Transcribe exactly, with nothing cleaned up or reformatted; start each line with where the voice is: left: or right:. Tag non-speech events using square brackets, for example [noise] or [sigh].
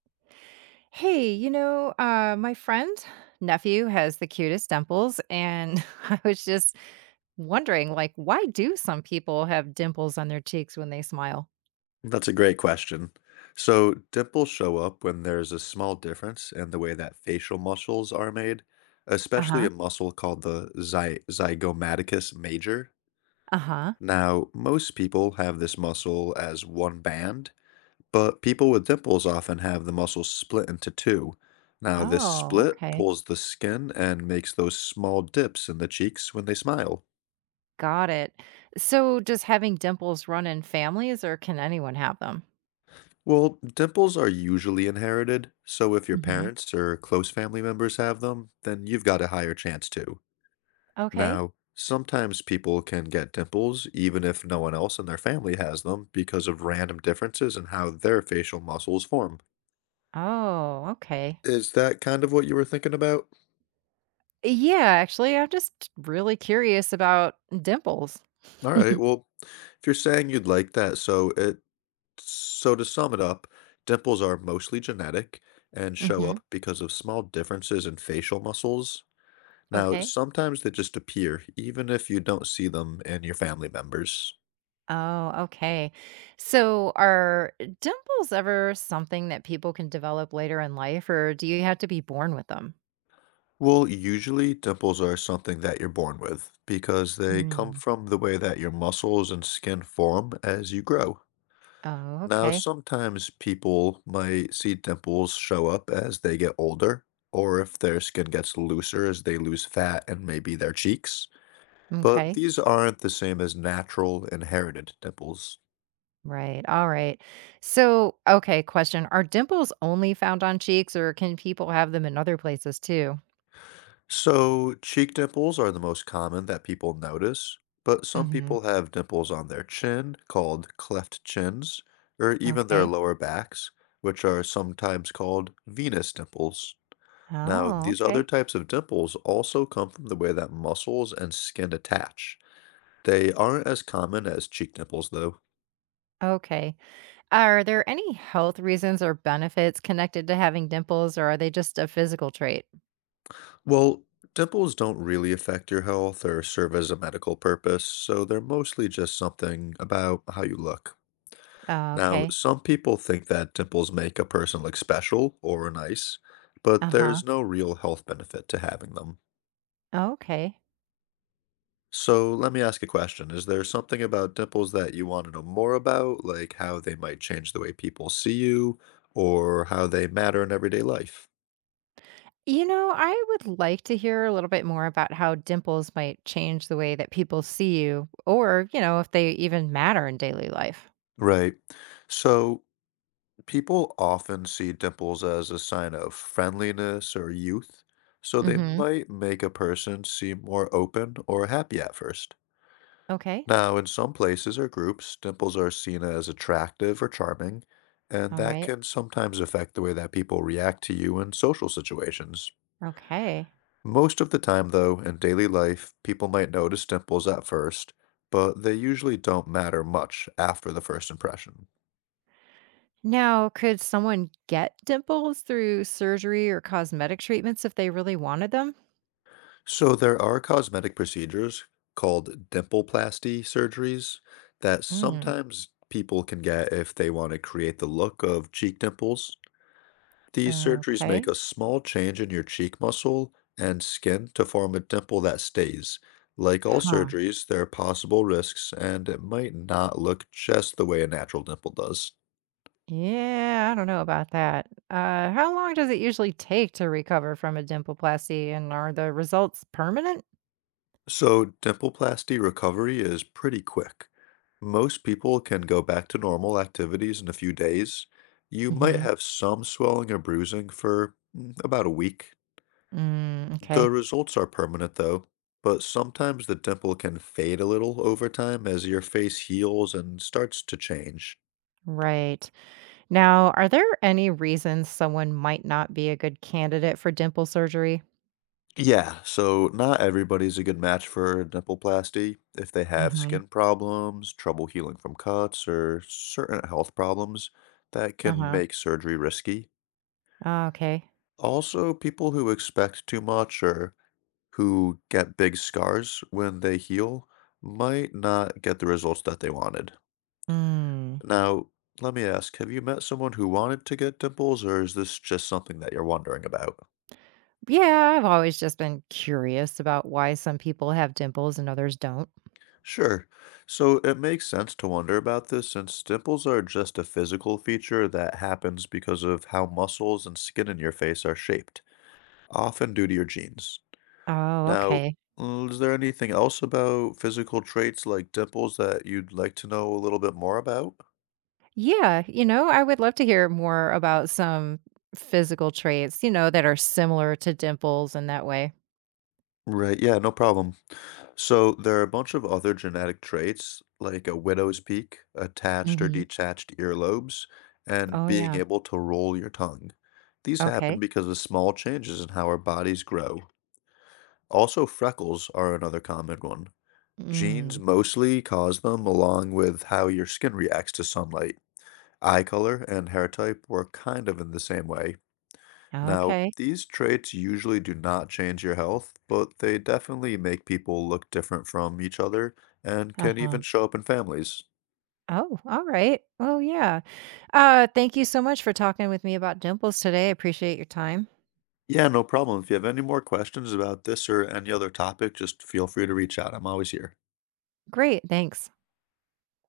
right: Hey, you know, uh, my friend nephew has the cutest dimples, and [laughs] I was just wondering, like, why do some people have dimples on their cheeks when they smile?
left: That's a great question. So, dimples show up when there's a small difference in the way that facial muscles are made,
right: Uh
left: especially
right: huh.
left: a muscle called the zy zygomaticus major.
right: Uh huh.
left: Now, most people have this muscle as one band, but people with dimples often have the muscle split into two. Now, this
right: Oh,
left: split
right: okay.
left: pulls the skin and makes those small dips in the cheeks when they smile.
right: Got it. So, does having dimples run in families, or can anyone have them?
left: Well, dimples are usually inherited, so if your
right: hmm
left: parents or close family members have them, then you've got a higher chance too.
right: Okay.
left: Now, sometimes people can get dimples even if no one else in their family has them because of random differences in how their facial muscles form.
right: Oh, okay.
left: Is that kind of what you were thinking about?
right: Yeah, actually, I'm just really curious about dimples.
left: All right,
right: [laughs]
left: well, if you're saying you'd like that, so it so to sum it up, dimples are mostly genetic and show
right: hmm
left: up because of small differences in facial muscles. Now,
right: Okay.
left: sometimes they just appear, even if you don't see them in your family members.
right: Oh, okay. So, are dimples ever something that people can develop later in life, or do you have to be born with them?
left: Well, usually dimples are something that you're born with because they come
right: Mm.
left: from the way that your muscles and skin form as you grow.
right: Oh,
left: Now,
right: okay.
left: sometimes people might see dimples show up as they get older, or if their skin gets looser as they lose fat and maybe their cheeks. But
right: Okay.
left: these aren't the same as natural inherited dimples.
right: Right. All right. So, okay, question. Are dimples only found on cheeks, or can people have them in other places too?
left: So, cheek dimples are the most common that people notice, but some
right: hmm
left: people have dimples on their chin, called cleft chins, or even their
right: Okay.
left: lower backs, which are sometimes called venous dimples. Now,
right: Oh,
left: these other
right: okay.
left: types of dimples also come from the way that muscles and skin attach. They aren't as common as cheek dimples, though.
right: Okay. Are there any health reasons or benefits connected to having dimples, or are they just a physical trait?
left: Well, dimples don't really affect your health or serve as a medical purpose, so they're mostly just something about how you look.
right: Uh,
left: Now,
right: okay.
left: some people think that dimples make a person look special or nice, but
right: Uh huh.
left: there's no real health benefit to having them.
right: Okay.
left: So let me ask a question. Is there something about dimples that you want to know more about, like how they might change the way people see you or how they matter in everyday life?
right: You know, I would like to hear a little bit more about how dimples might change the way that people see you or, you know, if they even matter in daily life.
left: Right. So people often see dimples as a sign of friendliness or youth, so they
right: Mhm.
left: might make a person seem more open or happy at first.
right: Okay.
left: Now, in some places or groups, dimples are seen as attractive or charming, and
right: All
left: that
right: right.
left: can sometimes affect the way that people react to you in social situations.
right: Okay.
left: Most of the time, though, in daily life, people might notice dimples at first, but they usually don't matter much after the first impression.
right: Now, could someone get dimples through surgery or cosmetic treatments if they really wanted them?
left: So, there are cosmetic procedures called dimpleplasty surgeries that
right: Mm.
left: sometimes people can get if they want to create the look of cheek dimples. These surgeries make
right: Okay.
left: a small change in your cheek muscle and skin to form a dimple that stays. Like all
right: Huh.
left: surgeries, there are possible risks, and it might not look just the way a natural dimple does.
right: Yeah, I don't know about that. Uh, how long does it usually take to recover from a dimpleplasty, and are the results permanent?
left: So, dimpleplasty recovery is pretty quick. Most people can go back to normal activities in a few days. You might
right: Mm-hmm.
left: have some swelling or bruising for mm, about a week.
right: Mm, okay.
left: The results are permanent though, but sometimes the dimple can fade a little over time as your face heals and starts to change.
right: Right. Now, are there any reasons someone might not be a good candidate for dimple surgery?
left: Yeah, so not everybody's a good match for dimpleplasty if they have
right: Mhm.
left: skin problems, trouble healing from cuts, or certain health problems that can
right: Uh-huh.
left: make surgery risky.
right: Oh, okay.
left: Also, people who expect too much or who get big scars when they heal might not get the results that they wanted.
right: Hmm.
left: Now, let me ask, have you met someone who wanted to get dimples, or is this just something that you're wondering about?
right: Yeah, I've always just been curious about why some people have dimples and others don't.
left: Sure. So it makes sense to wonder about this since dimples are just a physical feature that happens because of how muscles and skin in your face are shaped, often due to your genes.
right: Oh,
left: Now,
right: okay.
left: mm, is there anything else about physical traits like dimples that you'd like to know a little bit more about?
right: Yeah, you know, I would love to hear more about some physical traits, you know, that are similar to dimples in that way.
left: Right, yeah, no problem. So there are a bunch of other genetic traits, like a widow's peak, attached or
right: Mhm.
left: detached earlobes, and
right: Oh,
left: being
right: yeah.
left: able to roll your tongue. These happen
right: Okay.
left: because of small changes in how our bodies grow. Also, freckles are another common one.
right: Mm.
left: Genes mostly cause them, along with how your skin reacts to sunlight. Eye color and hair type work kind of in the same way. Now,
right: Okay.
left: these traits usually do not change your health, but they definitely make people look different from each other and can even
right: Uh-huh.
left: show up in families.
right: Oh, all right. Well, yeah. Uh, thank you so much for talking with me about dimples today. I appreciate your time.
left: Yeah, no problem. If you have any more questions about this or any other topic, just feel free to reach out. I'm always here.
right: Great. Thanks.